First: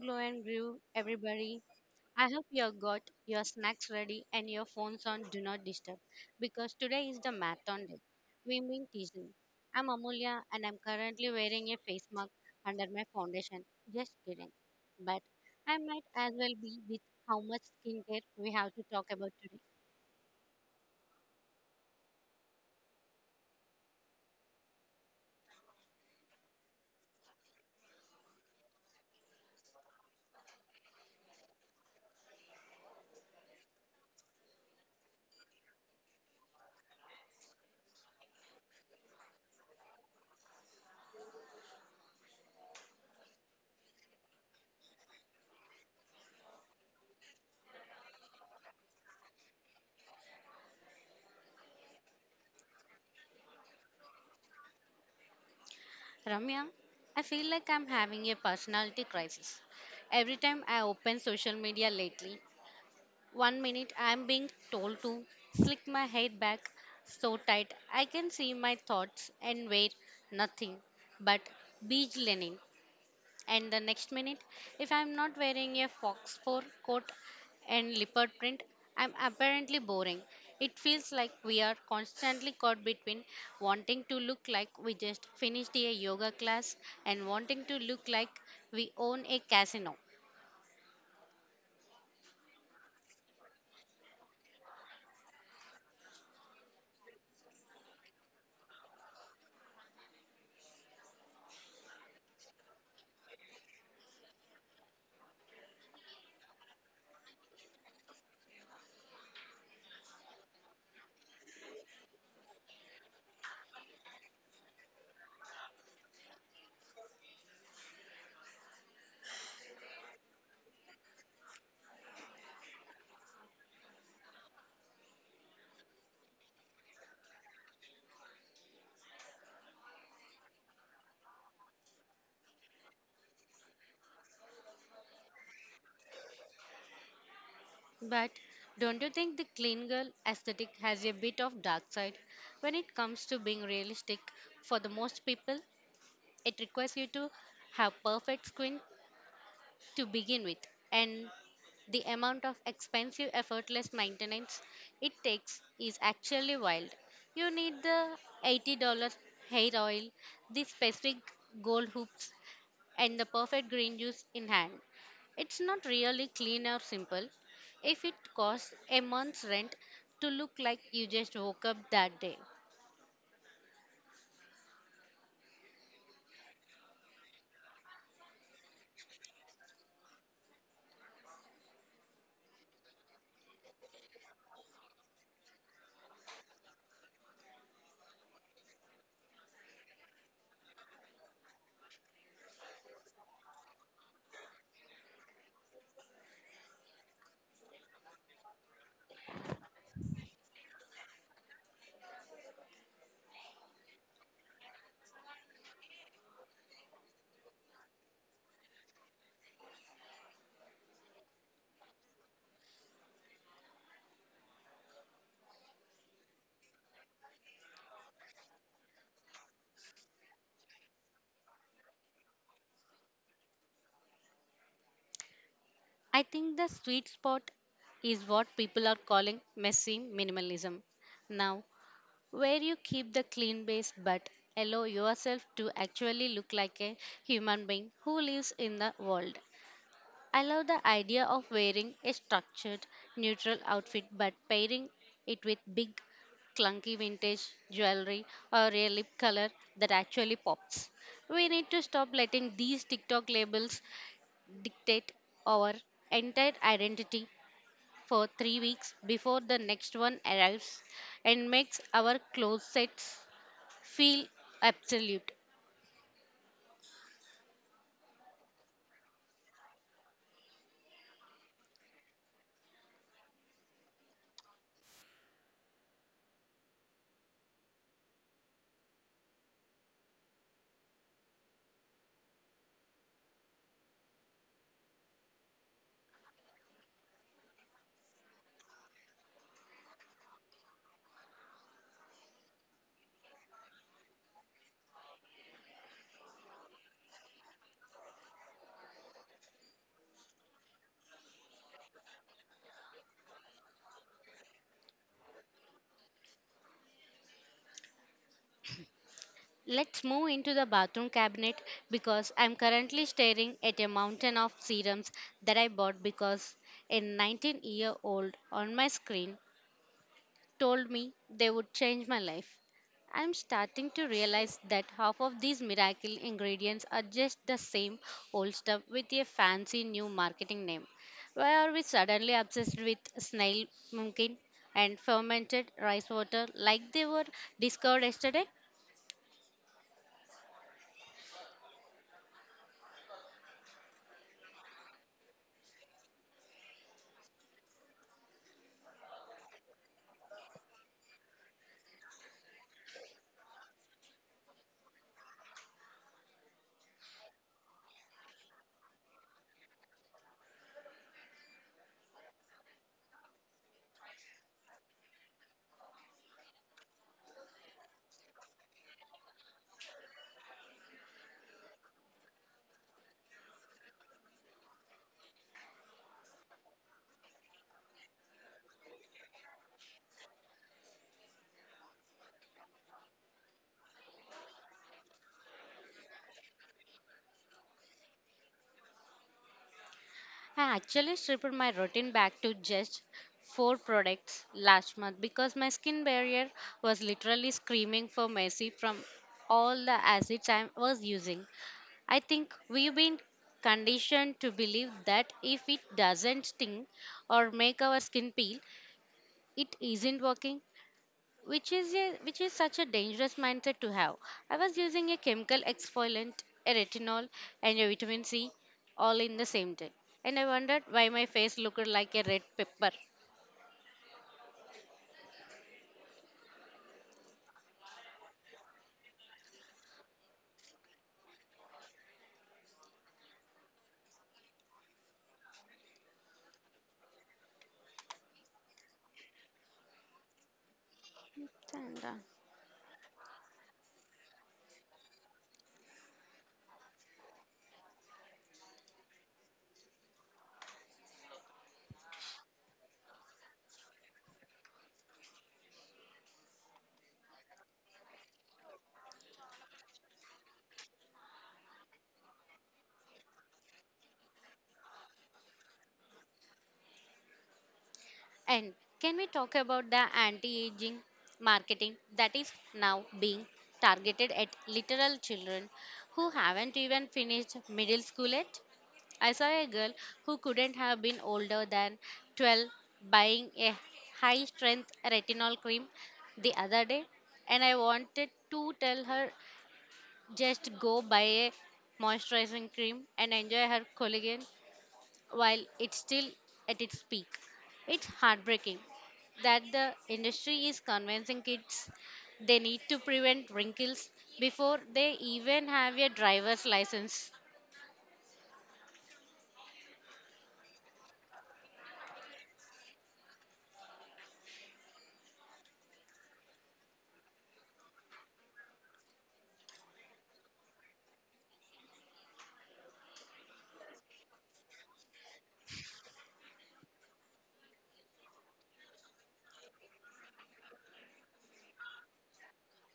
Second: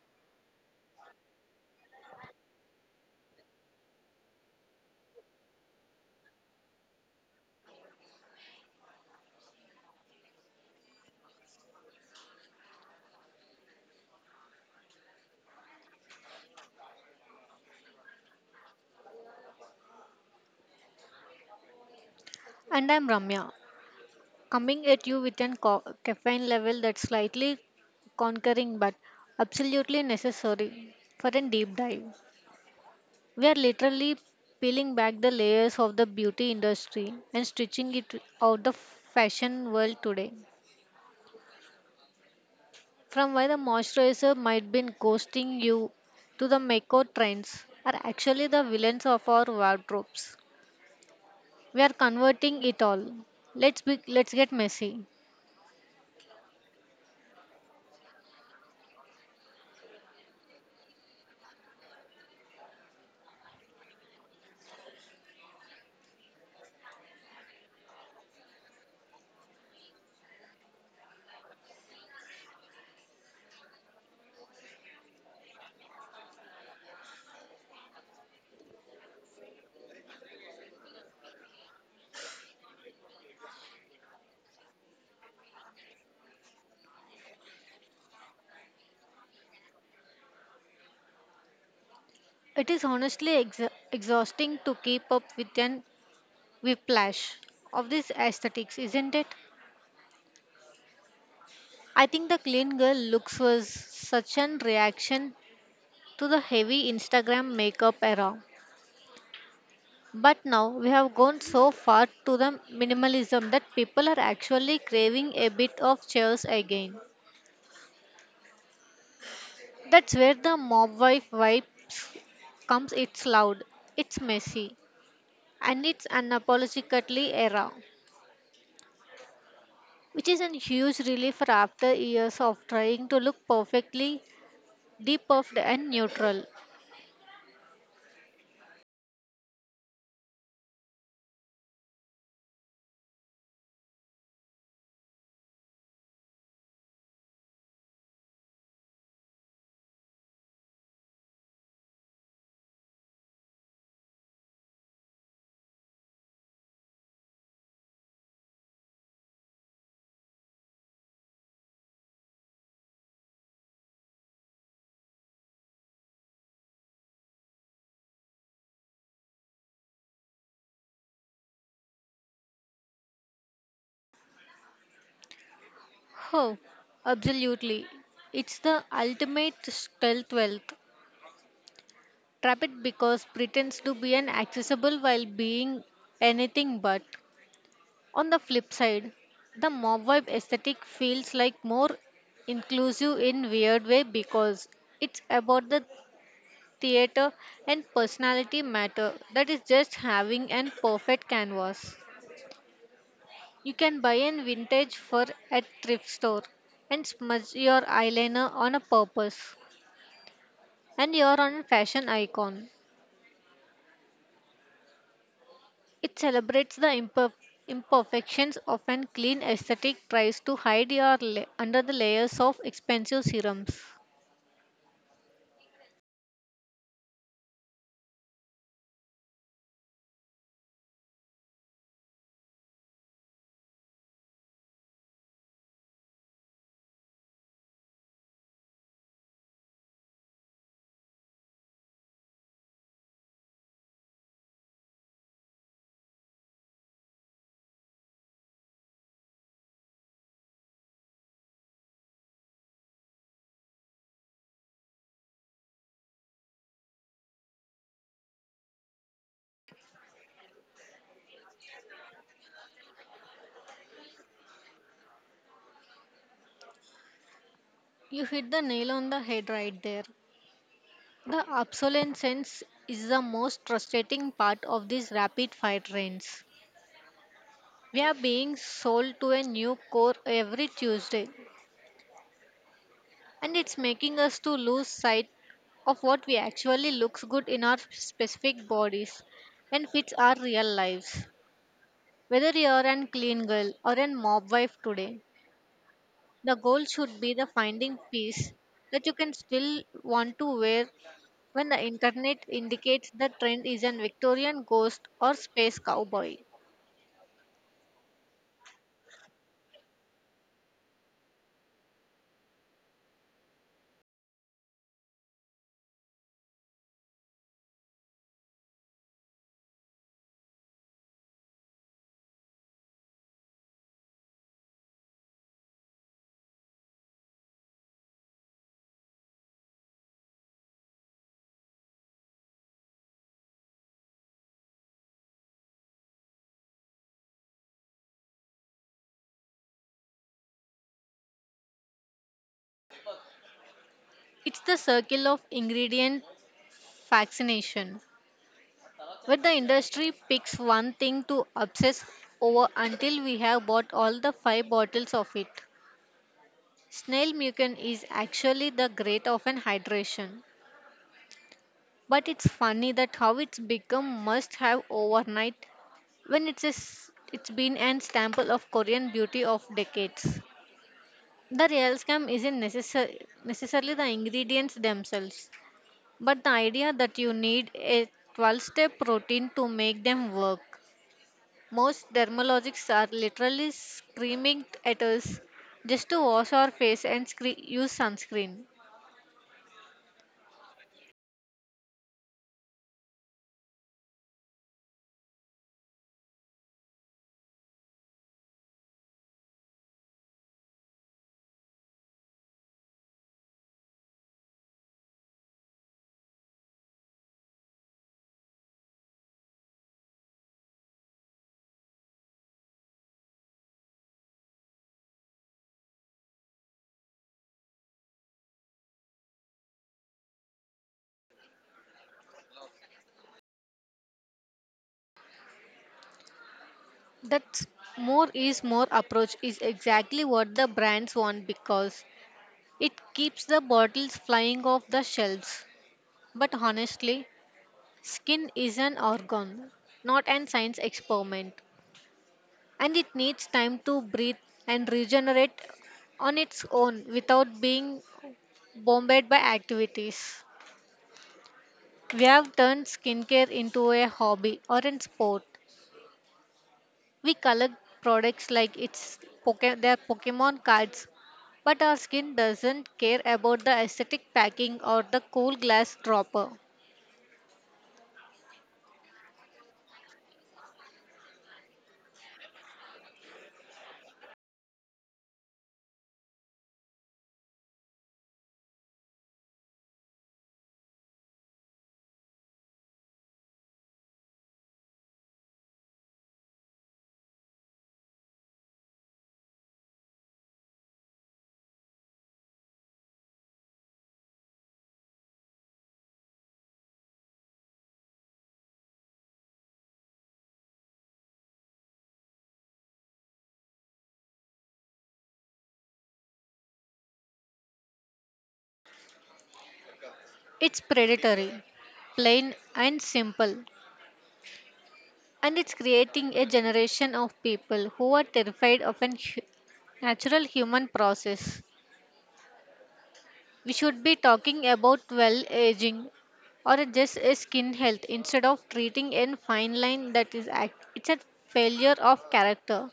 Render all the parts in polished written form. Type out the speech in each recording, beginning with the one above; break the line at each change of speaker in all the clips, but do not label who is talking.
Glow and Brew, everybody. I hope you have got your snacks ready and your phones on Do Not Disturb because today is the marathon day. We mean teasing. I'm Amulya and I'm currently wearing a face mask under my foundation. Just kidding. But I might as well be with how much skincare we have to talk about today.
And I'm Ramya, coming at you with an caffeine level that's slightly conquering but absolutely necessary for a deep dive. We are literally peeling back the layers of the beauty industry and stretching it out the fashion world today. From why the moisturizer might be ghosting you to the makeup trends are actually the villains of our wardrobes. We are converting it all. Let's get messy.
Ramya, I feel like I'm having a personality crisis. Every time I open social media lately, One minute I'm being told to slick my head back so tight I can see my thoughts and wear nothing but beige linen. And the next minute, if I'm not wearing a fox fur coat and leopard print, I'm apparently boring. It feels like we are constantly caught between wanting to look like we just finished a yoga class and wanting to look like we own a casino.
It is honestly exa exhausting to keep up with an whiplash of these aesthetics, isn't it? I think the clean girl looks was such an reaction to the heavy Instagram makeup era. But now we have gone so far to the minimalism that people are actually craving a bit of chaos again. That's where the mob wife vibe comes. It's loud, it's messy, and it's unapologetically era, which is a huge relief after years of trying to look perfectly depuffed and neutral.
But don't you think the clean girl aesthetic has a bit of dark side? When it comes to being realistic, for the most people, it requires you to have perfect skin to begin with, and the amount of expensive, effortless maintenance it takes is actually wild. You need the $80 hair oil, the specific gold hoops, and the perfect green juice in hand. It's not really clean or simple if it costs a month's rent to look like you just woke up that day.
Oh, absolutely. It's the ultimate stealth wealth. Trap it because pretends to be an accessible while being anything but. On the flip side, the mob vibe aesthetic feels like more inclusive in weird way because it's about the theater and personality matter that is just having an perfect canvas. You can buy an vintage fur at thrift store and smudge your eyeliner on a purpose and you're on a fashion icon. It celebrates the imperfections of an clean aesthetic tries to hide your under the layers of expensive serums.
I think the sweet spot is what people are calling messy minimalism. Now, where you keep the clean base but allow yourself to actually look like a human being who lives in the world. I love the idea of wearing a structured, neutral outfit but pairing it with big, clunky vintage jewelry or a lip color that actually pops. We need to stop letting these TikTok labels dictate our entire identity for 3 weeks before the next one arrives and makes our closets feel absolute.
You hit the nail on the head right there. The obsolescence is the most frustrating part of these rapid fire trends. We are being sold to a new core every Tuesday, and it's making us to lose sight of what we actually looks good in our specific bodies and fits our real lives. Whether you are a clean girl or a mob wife today, the goal should be the finding peace that you can still want to wear when the internet indicates the trend is a Victorian ghost or space cowboy.
Let's move into the bathroom cabinet because I'm currently staring at a mountain of serums that I bought because a 19-year-old on my screen told me they would change my life. I'm starting to realize that half of these miracle ingredients are just the same old stuff with a fancy new marketing name. Why are we suddenly obsessed with snail, pumpkin, and fermented rice water like they were discovered yesterday?
It's the circle of ingredient fascination. But the industry picks one thing to obsess over until we have bought all the five bottles of it. Snail mucin is actually the great of an hydration. But it's funny that how it's become must have overnight when it's a s it's been an staple of Korean beauty of decades. The real scam isn't necessarily the ingredients themselves, but the idea that you need a 12-step step routine to make them work. Most dermatologists are literally screaming at us just to wash our face and use sunscreen.
I actually stripped my routine back to just four products last month because my skin barrier was literally screaming for mercy from all the acids I was using. I think we've been conditioned to believe that if it doesn't sting or make our skin peel, it isn't working, which is such a dangerous mindset to have. I was using a chemical exfoliant, a retinol, and a vitamin C all in the same day, and I wondered why my face looked like a red pepper.
That more is more approach is exactly what the brands want because it keeps the bottles flying off the shelves. But honestly, skin is an organ, not an science experiment,
And, uh,
and it needs time to breathe and regenerate on its own without being bombarded by activities. We have turned skincare into a hobby or a sport. We collect products like it's their Pokemon cards, but our skin doesn't care about the aesthetic packing or the cool glass dropper.
And can we talk about the anti aging marketing that is now being targeted at literal children who haven't even finished middle school yet? I saw a girl who couldn't have been older than 12 buying a high strength retinol cream the other day, and I wanted to tell her just go buy a moisturizing cream and enjoy her collagen while it's still at its peak. It's heartbreaking that the industry is convincing kids they need to prevent wrinkles before they even have a driver's license.
It's predatory, plain and simple, and it's creating a generation of people who are terrified of a natural human process. We should be talking about well aging or just a skin health instead of treating a fine line that is act. It's a failure of character.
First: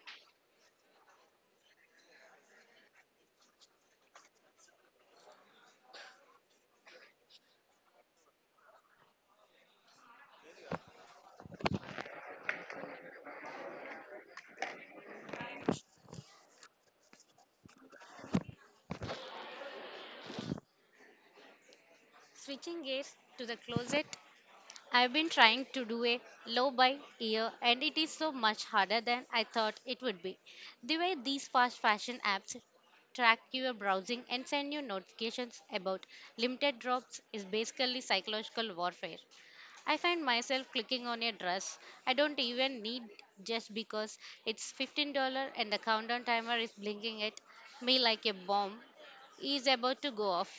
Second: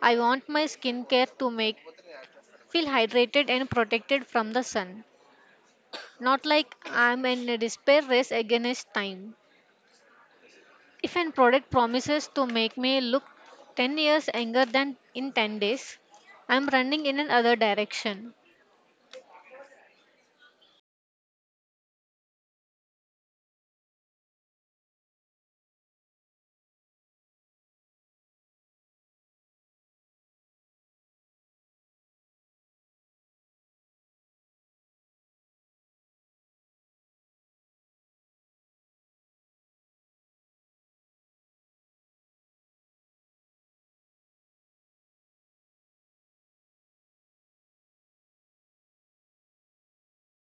I want my skincare to make feel hydrated and protected from the sun, not like I'm in a despair race against time. If a product promises to make me look 10 years younger than in 10 days, I'm running in another direction.
Switching gears to the closet, I've been trying to do a low by ear and it is so much harder than I thought it would be. The way these fast fashion apps track your browsing and send you notifications about limited drops is basically psychological warfare. I find myself clicking on a dress I don't even need just because it's $15 and the countdown timer is blinking at me like a bomb is about to go off.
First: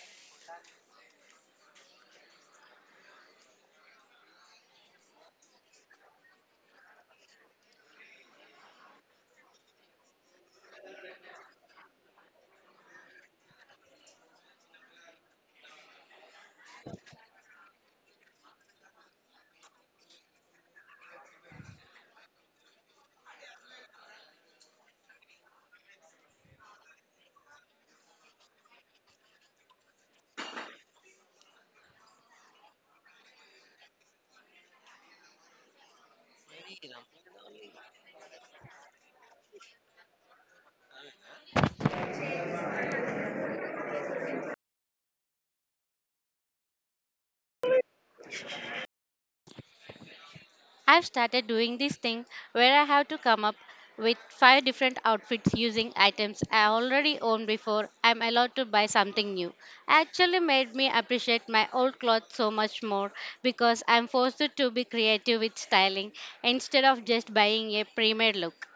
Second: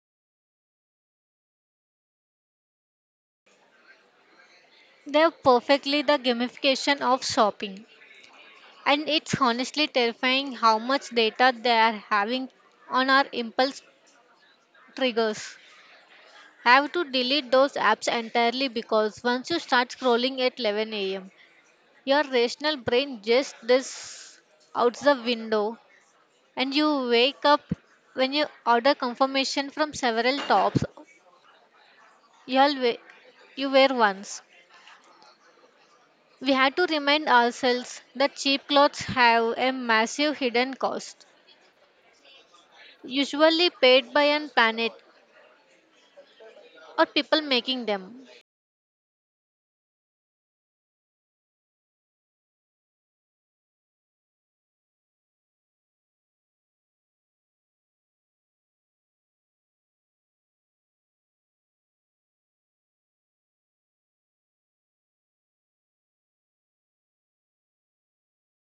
They're perfectly the gamification of shopping. And it's honestly terrifying how much data they are having on our impulse triggers. I have to delete those apps entirely because once you start scrolling at 11 a.m., your rational brain just this out the window, and you wake up when you order confirmation from several tops you all we- you were once. We had to remind ourselves that cheap clothes have a massive hidden cost, usually paid by an planet or people making them.
I've started doing this thing where I have to come up with five different outfits using items I already own before I'm allowed to buy something new. Actually made me appreciate my old clothes so much more because I'm forced to be creative with styling instead of just buying a pre-made look.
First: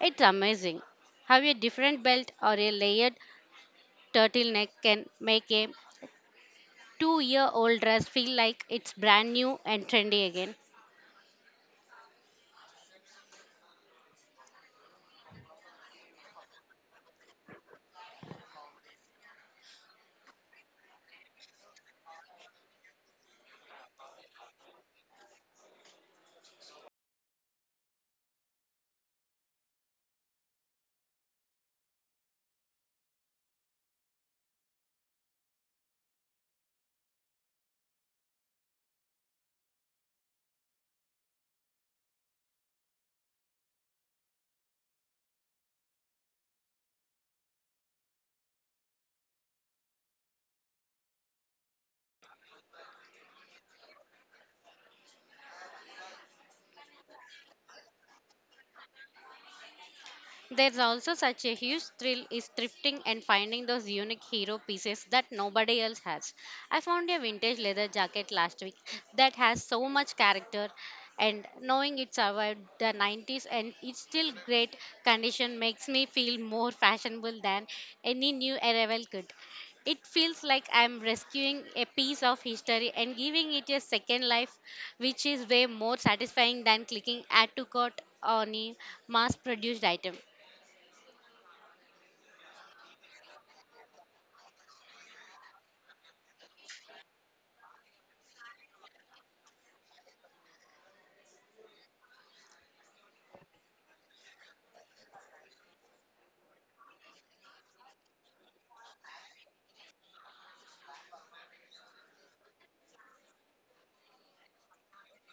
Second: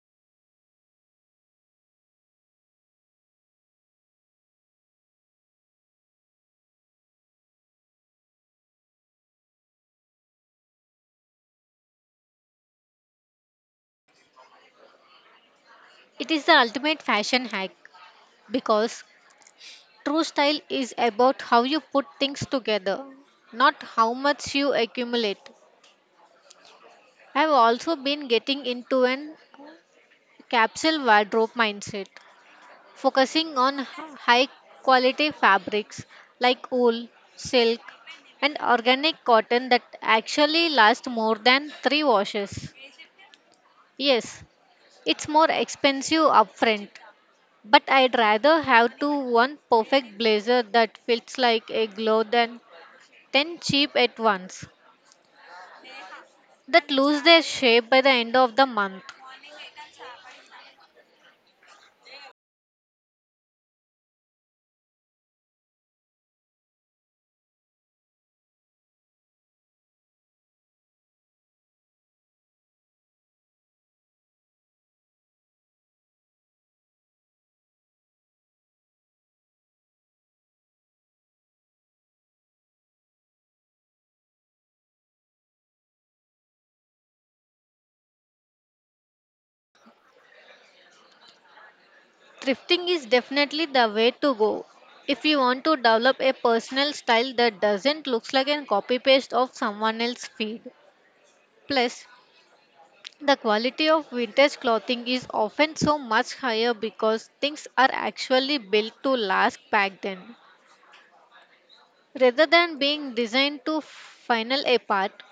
It's amazing how a different belt or a layered turtleneck can make a 2 year old dress feel like it's brand new and trendy again.
It is the ultimate fashion hack because true style is about how you put things together, not how much you accumulate. I have also been getting into an capsule wardrobe mindset, focusing on high quality fabrics like wool, silk, and organic cotton that actually last more than three washes. Yes, it's more expensive upfront, but I'd rather have to one perfect blazer that fits like a glove than 10 cheap at once that lose their shape by the end of the month.
There's also such a huge thrill is thrifting and finding those unique hero pieces that nobody else has. I found a vintage leather jacket last week that has so much character, and knowing it survived the 90s and it's still great condition makes me feel more fashionable than any new arrival could. It feels like I'm rescuing a piece of history and giving it a second life, which is way more satisfying than clicking add to cart on a mass produced item.
Thrifting is definitely the way to go if you want to develop a personal style that doesn't look like a copy paste of someone else's feed. Plus, the quality of vintage clothing is often so much higher because things are actually built to last back then rather than being designed to final apart.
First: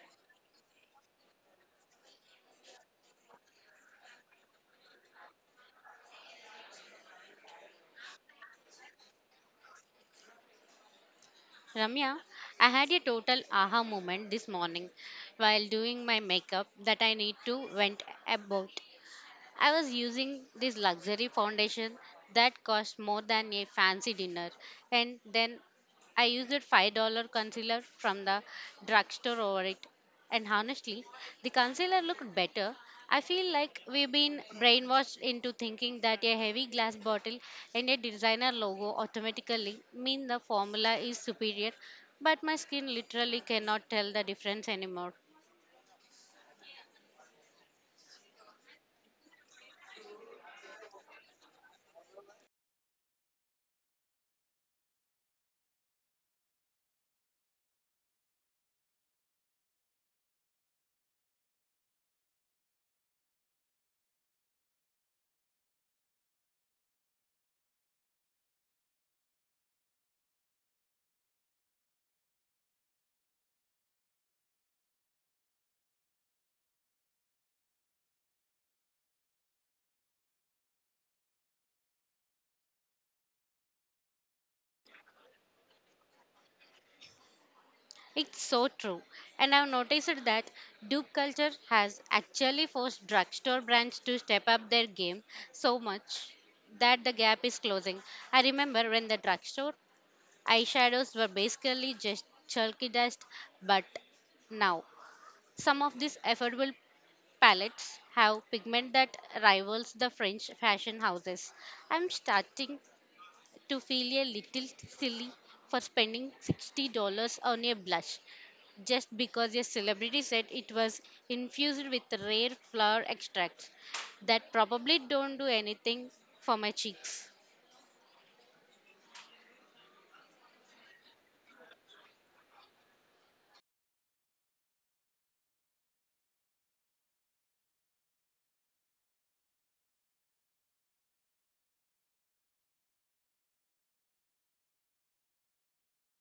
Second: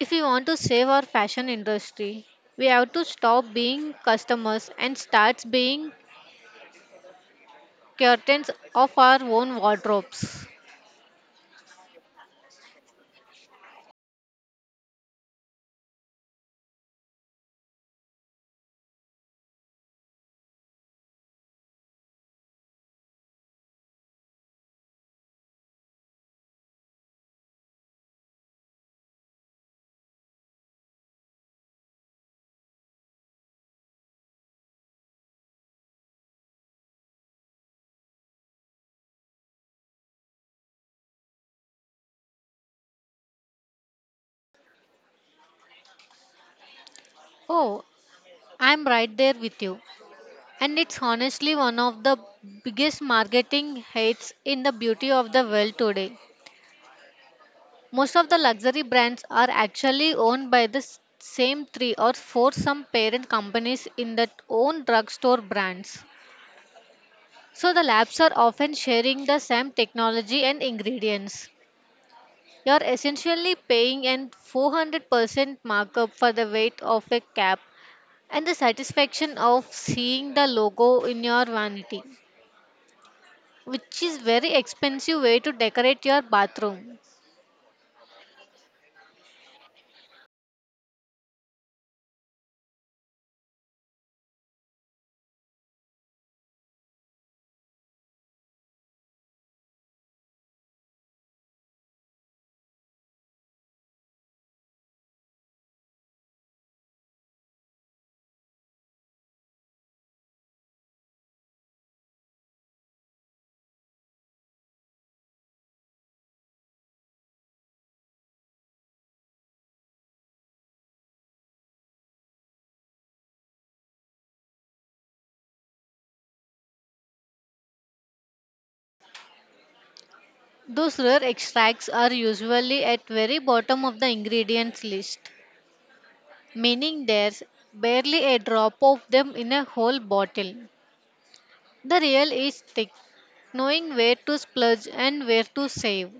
If we want to save our fashion industry, we have to stop being customers and start being curtains of our own wardrobes.
Ramya, I had a total aha moment this morning while doing my makeup that I need to vent about. I was using this luxury foundation that cost more than a fancy dinner, and then I used a $5 concealer from the drugstore over it. And honestly, the concealer looked better. I feel like we've been brainwashed into thinking that a heavy glass bottle and a designer logo automatically mean the formula is superior, but my skin literally cannot tell the difference anymore.
Oh, I'm right there with you. And it's honestly one of the biggest marketing hits in the beauty of the world today. Most of the luxury brands are actually owned by the same three or four some parent companies in that own drugstore brands. So the labs are often sharing the same technology and ingredients. You're essentially paying an 400% markup for the weight of a cap and the satisfaction of seeing the logo in your vanity, which is very expensive way to decorate your bathroom.
It's so true. And I've noticed that dupe culture has actually forced drugstore brands to step up their game so much that the gap is closing. I remember when the drugstore eyeshadows were basically just chalky dust, but now some of these affordable palettes have pigment that rivals the French fashion houses. I'm starting to feel a little silly for spending $60 on a blush just because a celebrity said it was infused with rare flower extracts that probably don't do anything for my cheeks.
Those rare extracts are usually at very bottom of the ingredients list, meaning there's barely a drop of them in a whole bottle. The real is thick, knowing where to splurge and where to save.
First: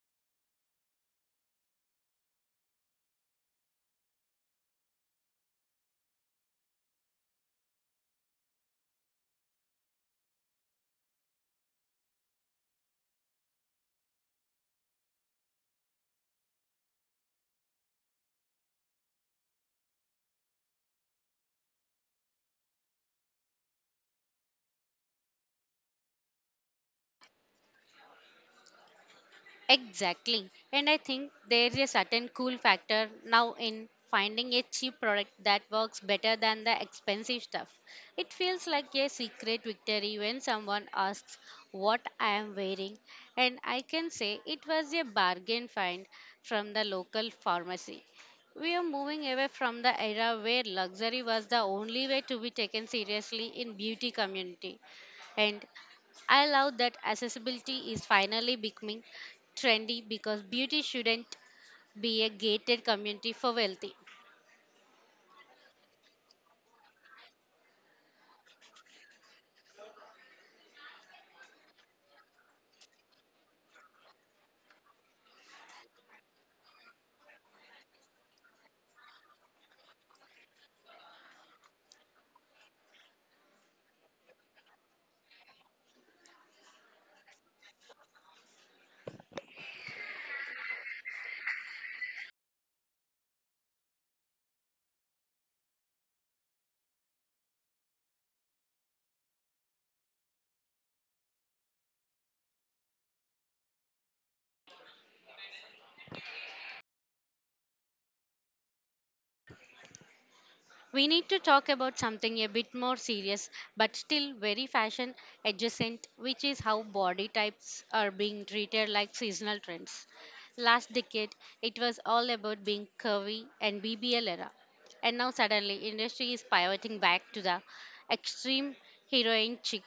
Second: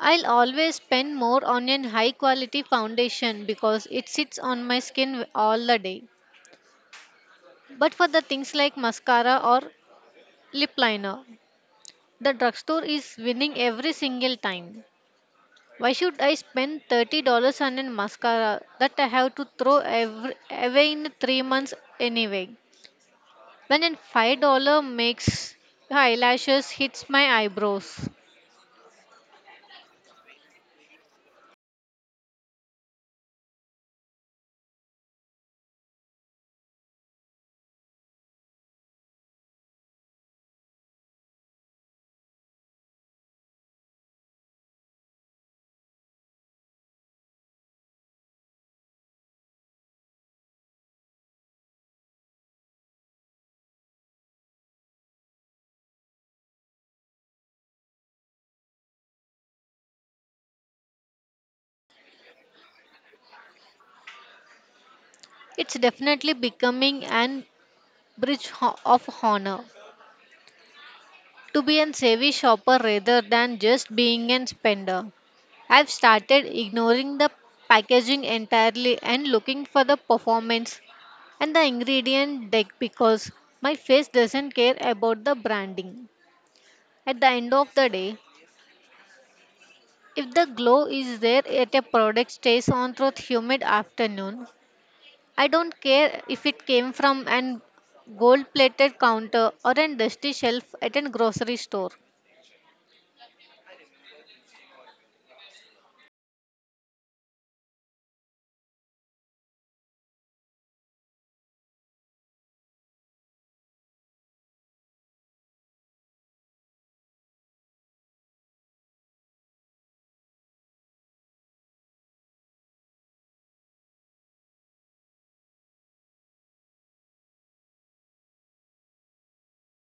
I'll always spend more on a high quality foundation because it sits on my skin all the day. But for the things like mascara or lip liner, the drugstore is winning every single time. Why should I spend $30 on a mascara that I have to throw away in 3 months anyway? When a $5 makes eyelashes hits my eyebrows.
Exactly. And I think there is a certain cool factor now in finding a cheap product that works better than the expensive stuff. It feels like a secret victory when someone asks what I am wearing, and I can say it was a bargain find from the local pharmacy. We are moving away from the era where luxury was the only way to be taken seriously in beauty community. And I love that accessibility is finally becoming trendy because beauty shouldn't be a gated community for wealthy.
It's definitely becoming an bridge of honor to be a savvy shopper rather than just being a spender. I've started ignoring the packaging entirely and looking for the performance and the ingredient deck because my face doesn't care about the branding. At the end of the day, if the glow is there at a product stays on through humid afternoon, I don't care if it came from an gold plated counter or a dusty shelf at a grocery store.
We need to talk about something a bit more serious but still very fashion adjacent, which is how body types are being treated like seasonal trends. Last decade, it was all about being curvy and BBL era. And now suddenly, industry is pivoting back to the extreme heroin chic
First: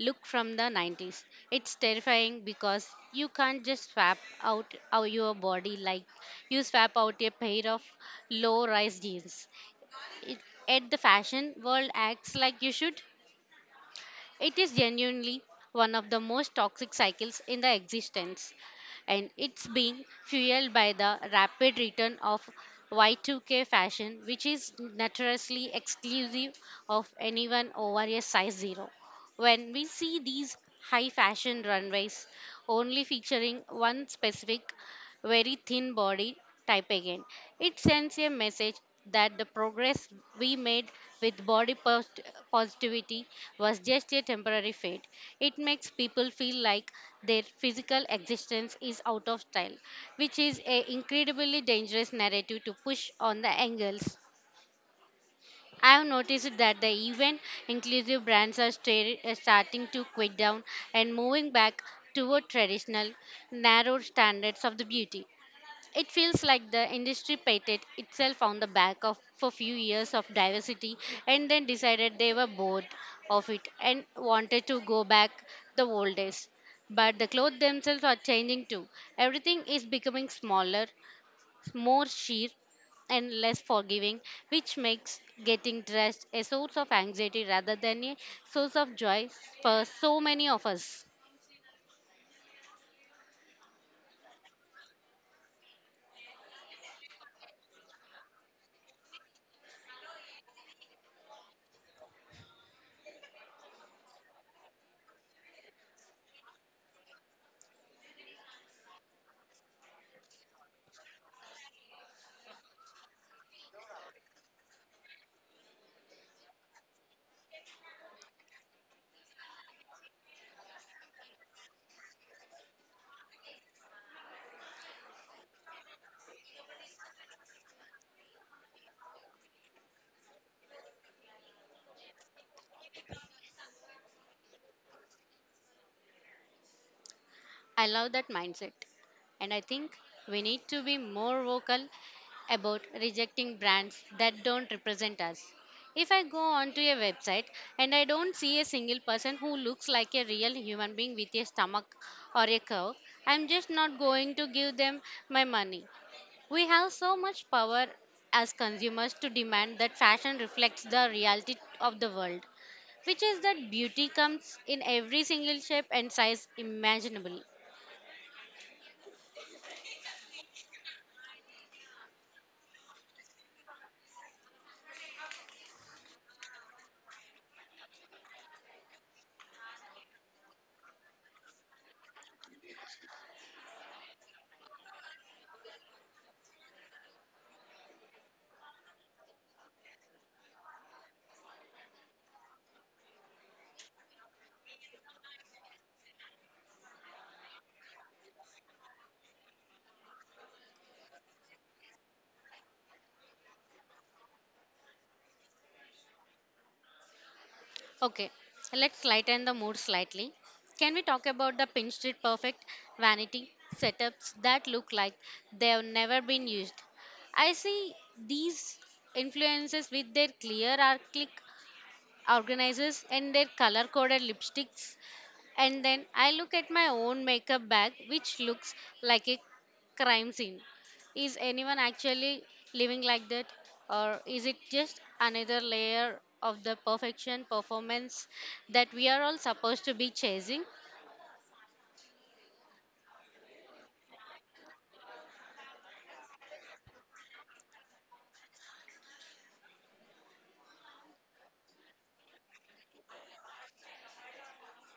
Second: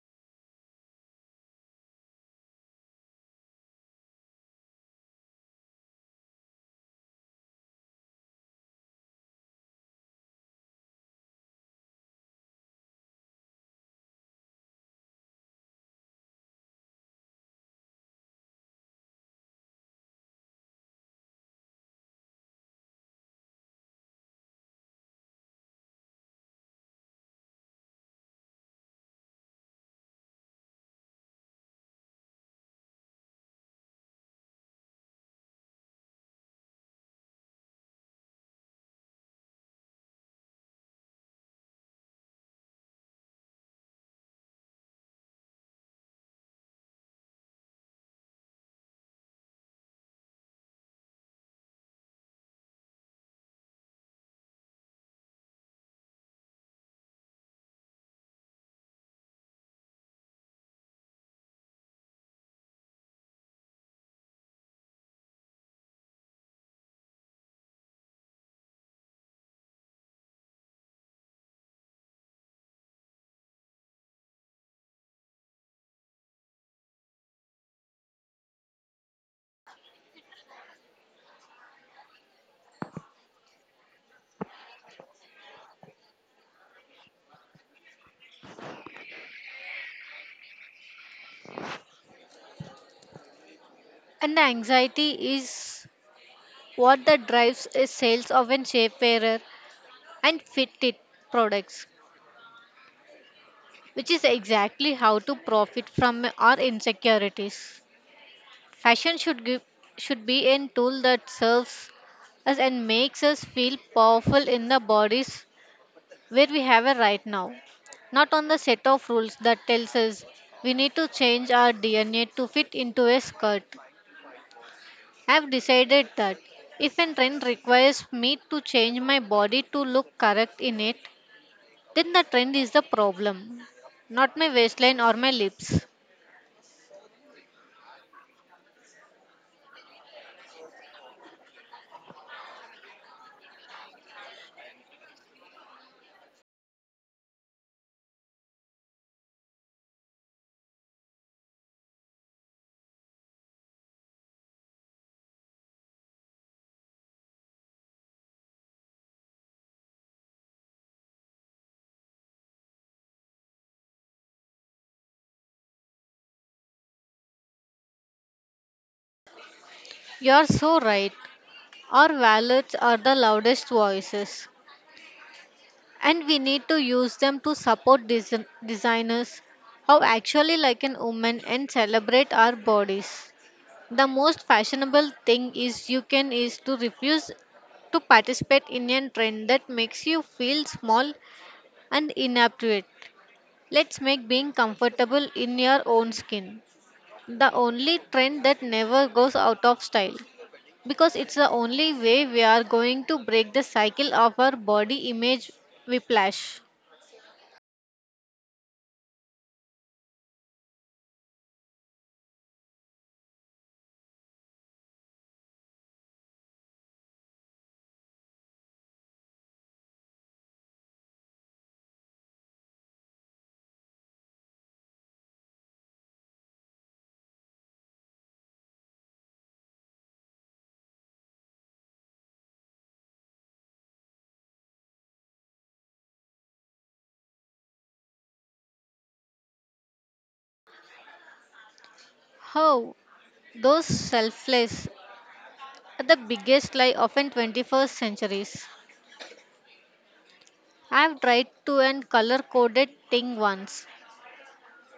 look from the 90s. It's terrifying because you can't just swap out your body like you swap out a pair of low rise jeans it, at the fashion world acts like you should. It is genuinely one of the most toxic cycles in the existence, and it's being fueled by the rapid return of Y2K fashion, which is notoriously exclusive of anyone over a size zero. When we see these high fashion runways only featuring one specific very thin body type again. It sends a message that the progress we made with body positivity was just a temporary fad. It makes people feel like their physical existence is out of style, which is an incredibly dangerous narrative to push on the angles. I have noticed that the even inclusive brands are starting to quit down and moving back toward traditional, narrow standards of the beauty. It feels like the industry painted itself on the back of a few years of diversity and then decided they were bored of it and wanted to go back the old days. But the clothes themselves are changing too. Everything is becoming smaller, more sheer, and less forgiving, which makes getting dressed a source of anxiety rather than a source of joy for so many of us.
And the anxiety is what that drives is sales of an Shapewear and fitted products, which is exactly how to profit from our insecurities. Fashion should give, should be a tool that serves us and makes us feel powerful in the bodies where we have a right now, not on the set of rules that tells us we need to change our DNA to fit into a skirt. I've decided that if a trend requires me to change my body to look correct in it, then the trend is the problem, not my waistline or my lips.
I love that mindset. And I think we need to be more vocal about rejecting brands that don't represent us. If I go onto a website and I don't see a single person who looks like a real human being with a stomach or a curve, I'm just not going to give them my money. We have so much power as consumers to demand that fashion reflects the reality of the world, which is that beauty comes in every single shape and size imaginable.
You're so right. Our wallets are the loudest voices, and we need to use them to support designers how actually like an woman and celebrate our bodies. The most fashionable thing is you can is to refuse to participate in a trend that makes you feel small and inappropriate. Let's make being comfortable in your own skin the only trend that never goes out of style because it's the only way we are going to break the cycle of our body image whiplash.
Okay, let's lighten the mood slightly. Can we talk about the Pin Street Perfect vanity setups that look like they've never been used? I see these influences with their clear arc organizers and their color coded lipsticks, and then I look at my own makeup bag, which looks like a crime scene. Is anyone actually living like that, or is it just another layer of the perfection performance that we are all supposed to be chasing?
How those selfless are the biggest lie of in 21st centuries. I've tried to an color coded thing once,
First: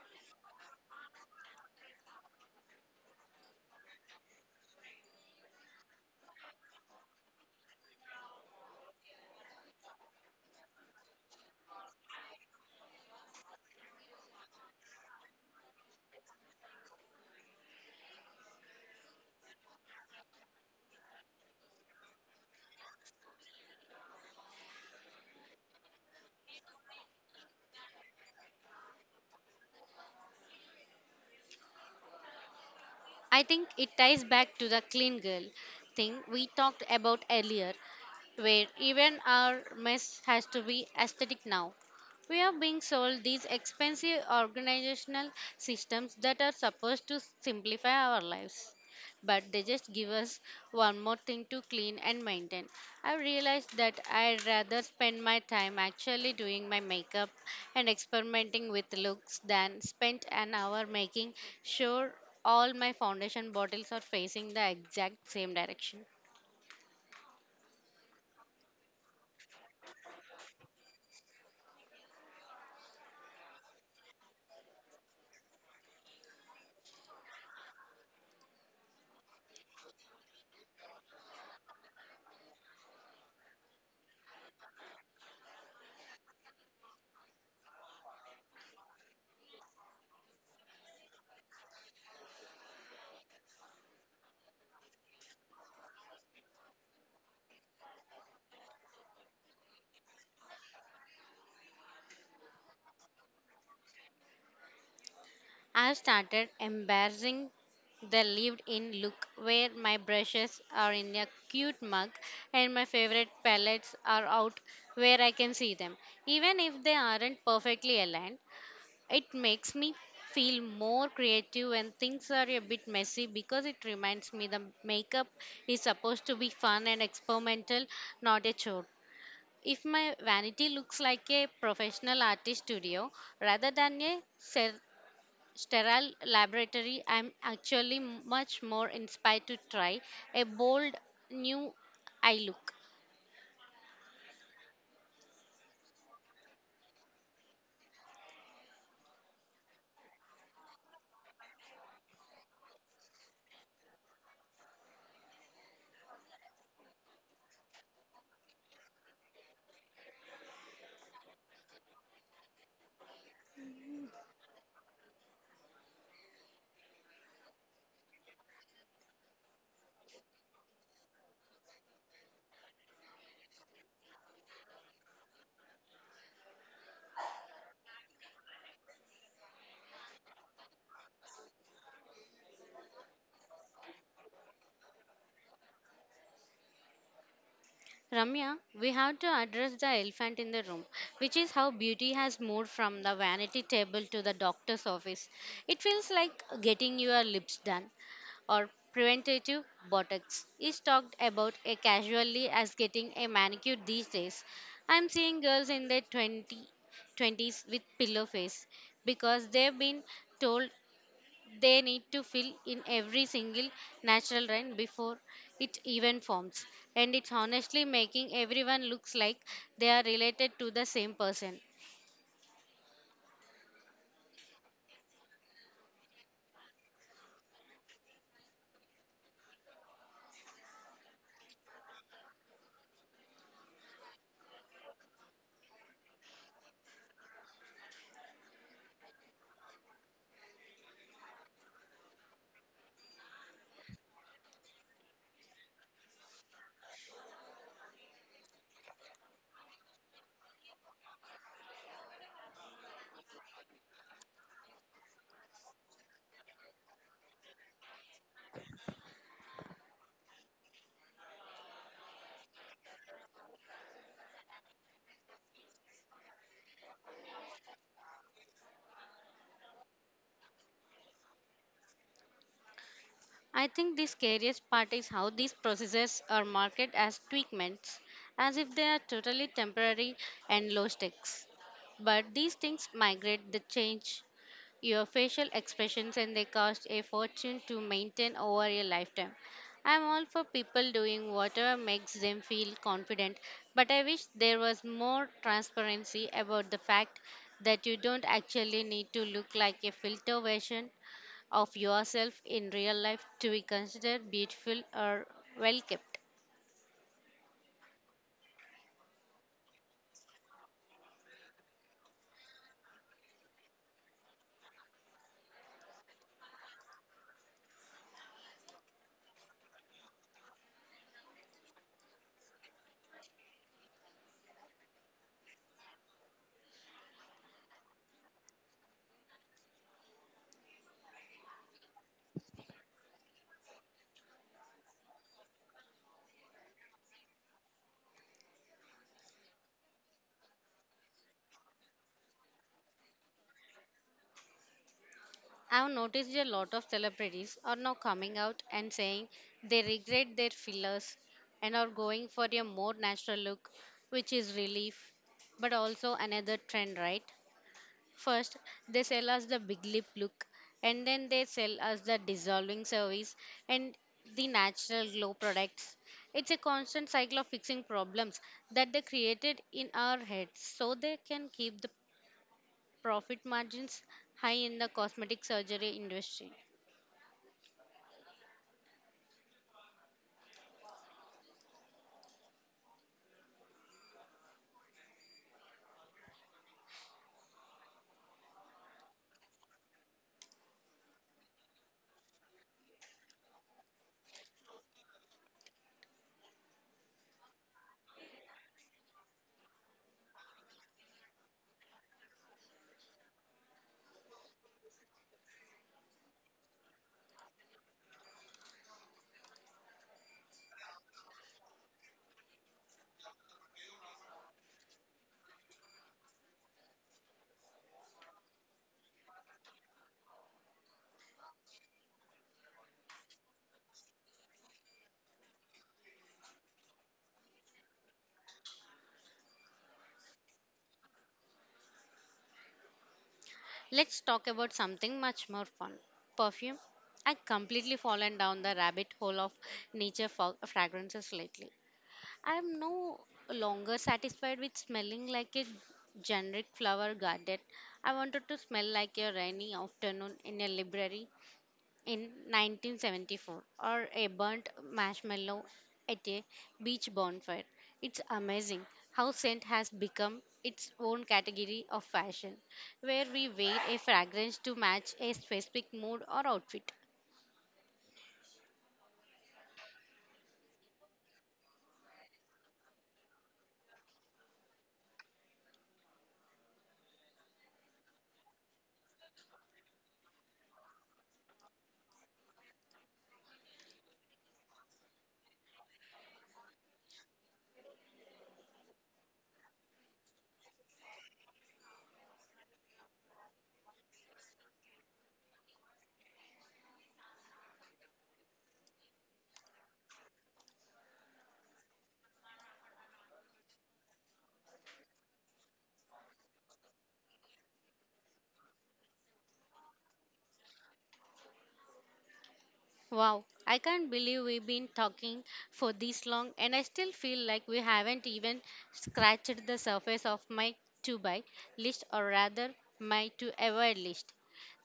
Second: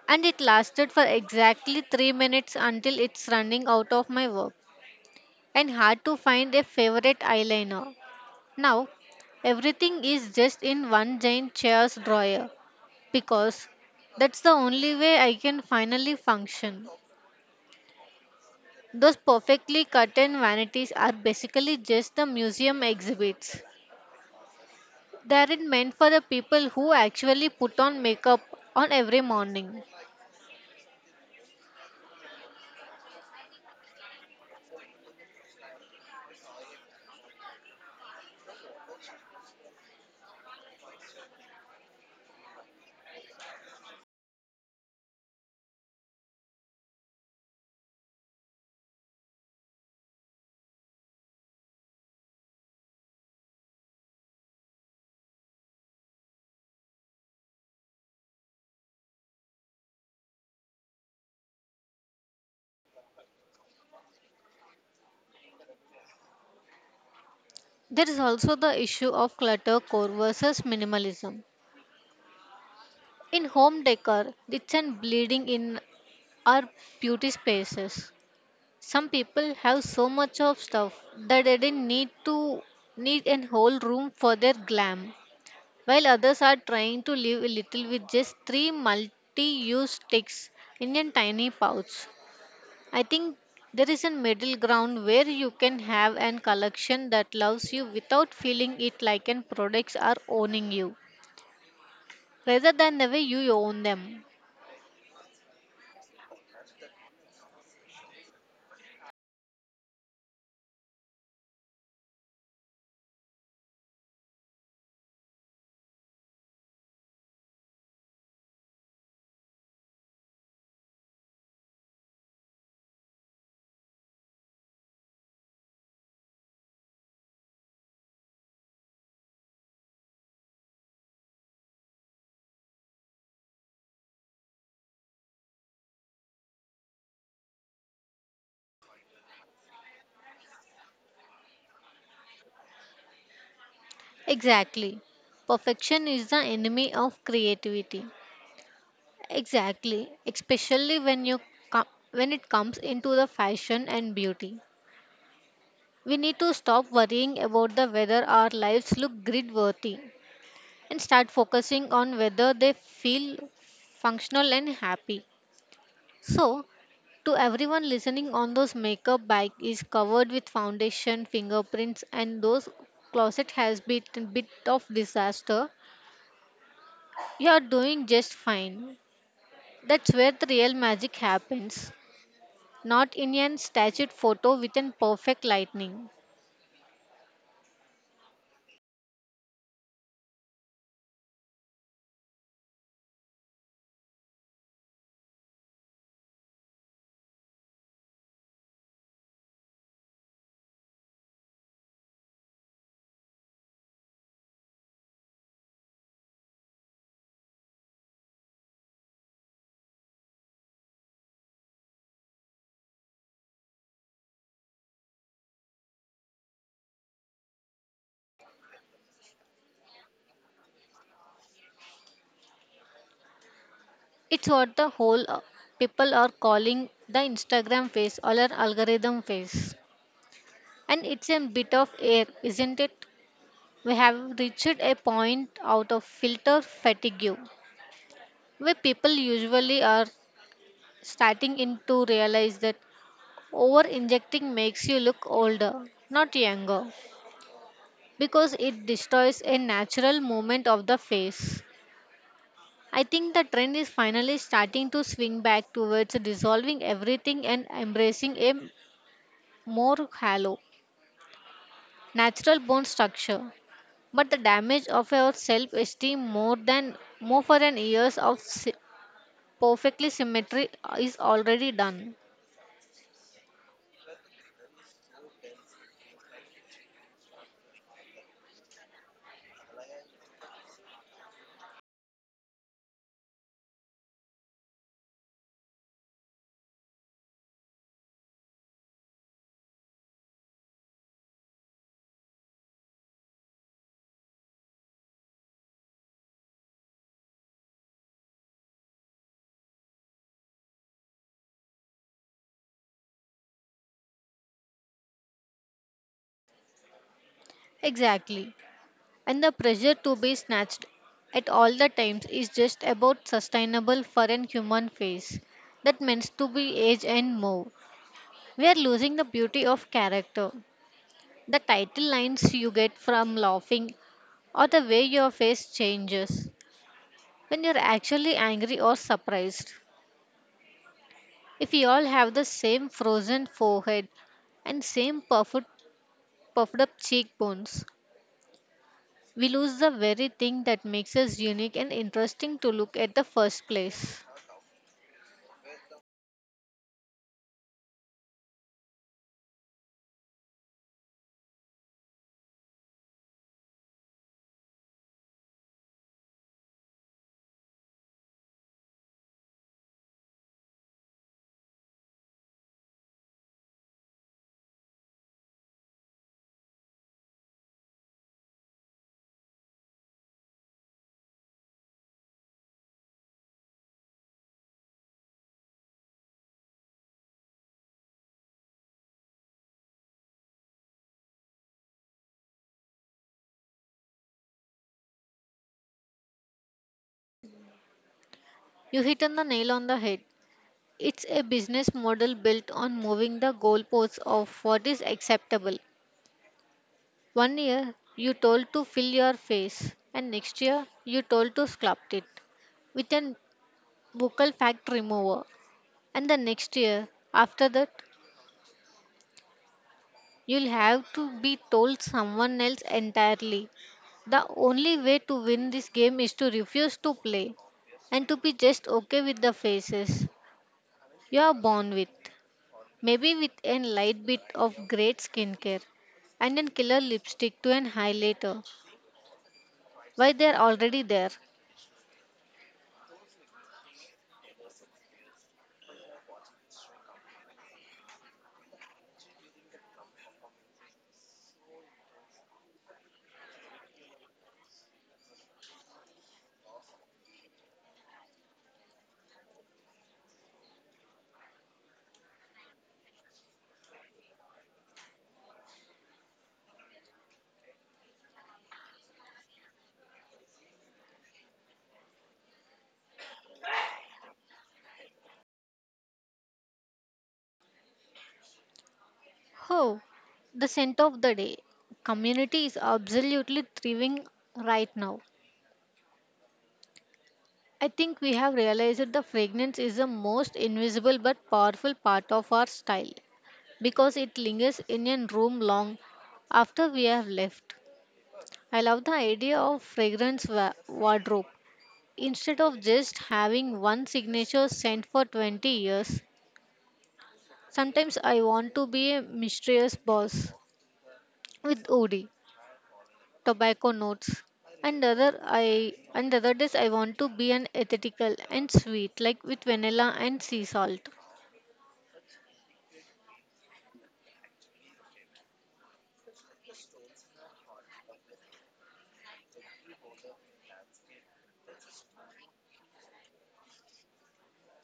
and it lasted for exactly 3 minutes until it's running out of my work and hard to find a favorite eyeliner. Now everything is just in one giant chair's drawer because that's the only way I can finally function. Those perfectly cut in vanities are basically just the museum exhibits. They aren't meant for the people who actually put on makeup on every morning.
I think it ties back to the clean girl thing we talked about earlier, where even our mess has to be aesthetic now. We are being sold these expensive organizational systems that are supposed to simplify our lives, but they just give us one more thing to clean and maintain. I realized that I'd rather spend my time actually doing my makeup and experimenting with looks than spend an hour making sure all my foundation bottles are facing the exact same direction.
There is also the issue of clutter core versus minimalism. In home decor, it's and bleeding in our beauty spaces. Some people have so much of stuff that they didn't need to need an whole room for their glam, while others are trying to live a little with just three multi-use sticks in a tiny pouch. I think there is a middle ground where you can have an collection that loves you without feeling it like an products are owning you, rather than the way you own them.
I've started embarrassing the lived in look, where my brushes are in a cute mug and my favorite palettes are out where I can see them, even if they aren't perfectly aligned. It makes me feel more creative when things are a bit messy, because it reminds me the makeup is supposed to be fun and experimental, not a chore. If my vanity looks like a professional artist studio rather than a sterile laboratory, I'm actually much more inspired to try a bold new eye look.
Exactly. Perfection is the enemy of creativity. Exactly, especially when you com- when it comes into the fashion and beauty. We need to stop worrying about the whether our lives look grid worthy and start focusing on whether they feel functional and happy. So, to everyone listening on those makeup bag is covered with foundation, fingerprints and those closet has been a bit of disaster, you are doing just fine. That's where the real magic happens, not in an staged photo with an perfect lightning.
Ramya, we have to address the elephant in the room, which is how beauty has moved from the vanity table to the doctor's office. It feels like getting your lips done or preventative botox is talked about casually as getting a manicure these days. I'm seeing girls in their 20s with pillow face because they've been told they need to fill in every single natural rain before it even forms. And it's honestly making everyone looks like they are related to the same person.
It's what the whole people are calling the Instagram phase or an algorithm phase. And it's a bit of air, isn't it? We have reached a point out of filter fatigue where people usually are starting in to realize that over injecting makes you look older, not younger, because it destroys a natural movement of the face. I think the trend is finally starting to swing back towards dissolving everything and embracing a more hollow, natural bone structure. But the damage of our self esteem more than more for an years of perfectly symmetry is already done.
I think the scariest part is how these processes are marketed as treatments, as if they are totally temporary and low stakes. But these things migrate, they change your facial expressions, and they cost a fortune to maintain over a lifetime. I'm all for people doing whatever makes them feel confident, but I wish there was more transparency about the fact that you don't actually need to look like a filter version of yourself in real life to be considered beautiful or well kept.
Exactly. And the pressure to be snatched at all the times is just about sustainable for an human face that means to be age and move. We are losing the beauty of character. The title lines you get from laughing or the way your face changes when you're actually angry or surprised. If we all have the same frozen forehead and same puffed up cheekbones, we lose the very thing that makes us unique and interesting to look at the first place.
I've noticed a lot of celebrities are now coming out and saying they regret their fillers and are going for a more natural look, which is relief, but also another trend, right? First, they sell us the big lip look, and then they sell us the dissolving service and the natural glow products. It's a constant cycle of fixing problems that they created in our heads so they can keep the profit margins high in the cosmetic surgery industry.
You hit on the nail on the head. It's a business model built on moving the goalposts of what is acceptable. One year, you told to fill your face, and next year, you told to sculpt it with a buccal fat remover. And the next year, after that, you'll have to be told someone else entirely. The only way to win this game is to refuse to play and to be just okay with the faces you are born with. Maybe with a light bit of great skincare and a killer lipstick to an highlighter. Why they're already there.
Let's talk about something much more fun: perfume. I completely fallen down the rabbit hole of fragrances lately. I am no longer satisfied with smelling like a generic flower garden. I wanted to smell like a rainy afternoon in a library in 1974, or a burnt marshmallow at a beach bonfire. It's amazing how scent has become its own category of fashion, where we wear a fragrance to match a specific mood or outfit.
Oh, the scent of the day. Community is absolutely thriving right now. I think we have realized the fragrance is the most invisible but powerful part of our style because it lingers in a room long after we have left. I love the idea of fragrance wardrobe. Instead of just having one signature scent for 20 years, sometimes I want to be a mysterious boss with Odi, tobacco notes, and other I and other days I want to be an ethical and sweet like with vanilla and sea salt.
Wow, I can't believe we've been talking for this long, and I still feel like we haven't even scratched the surface of my to buy list, or rather my to avoid list.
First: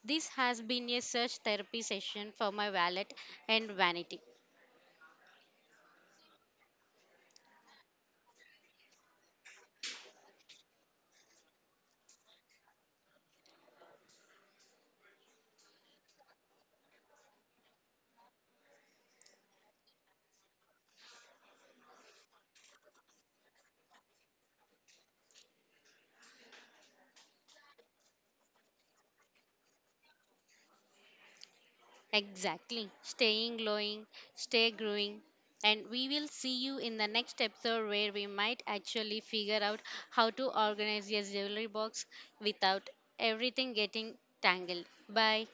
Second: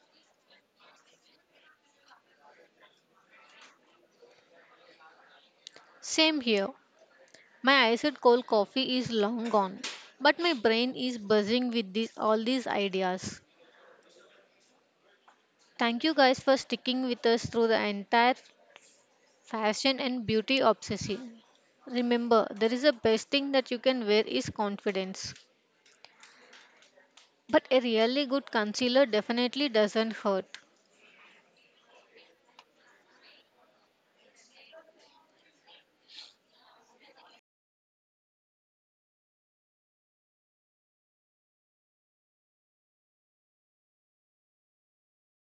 This has been a search therapy session for my wallet and vanity.
Same here. My iced cold coffee is long gone, but my brain is buzzing with all these ideas. Thank you guys for sticking with us through the entire fashion and beauty obsession. Remember, there is a best thing that you can wear is confidence. But a really good concealer definitely doesn't hurt.
Exactly. Staying glowing, stay growing. And we will see you in the next episode, where we might actually figure out how to organize your jewelry box without everything getting tangled. Bye.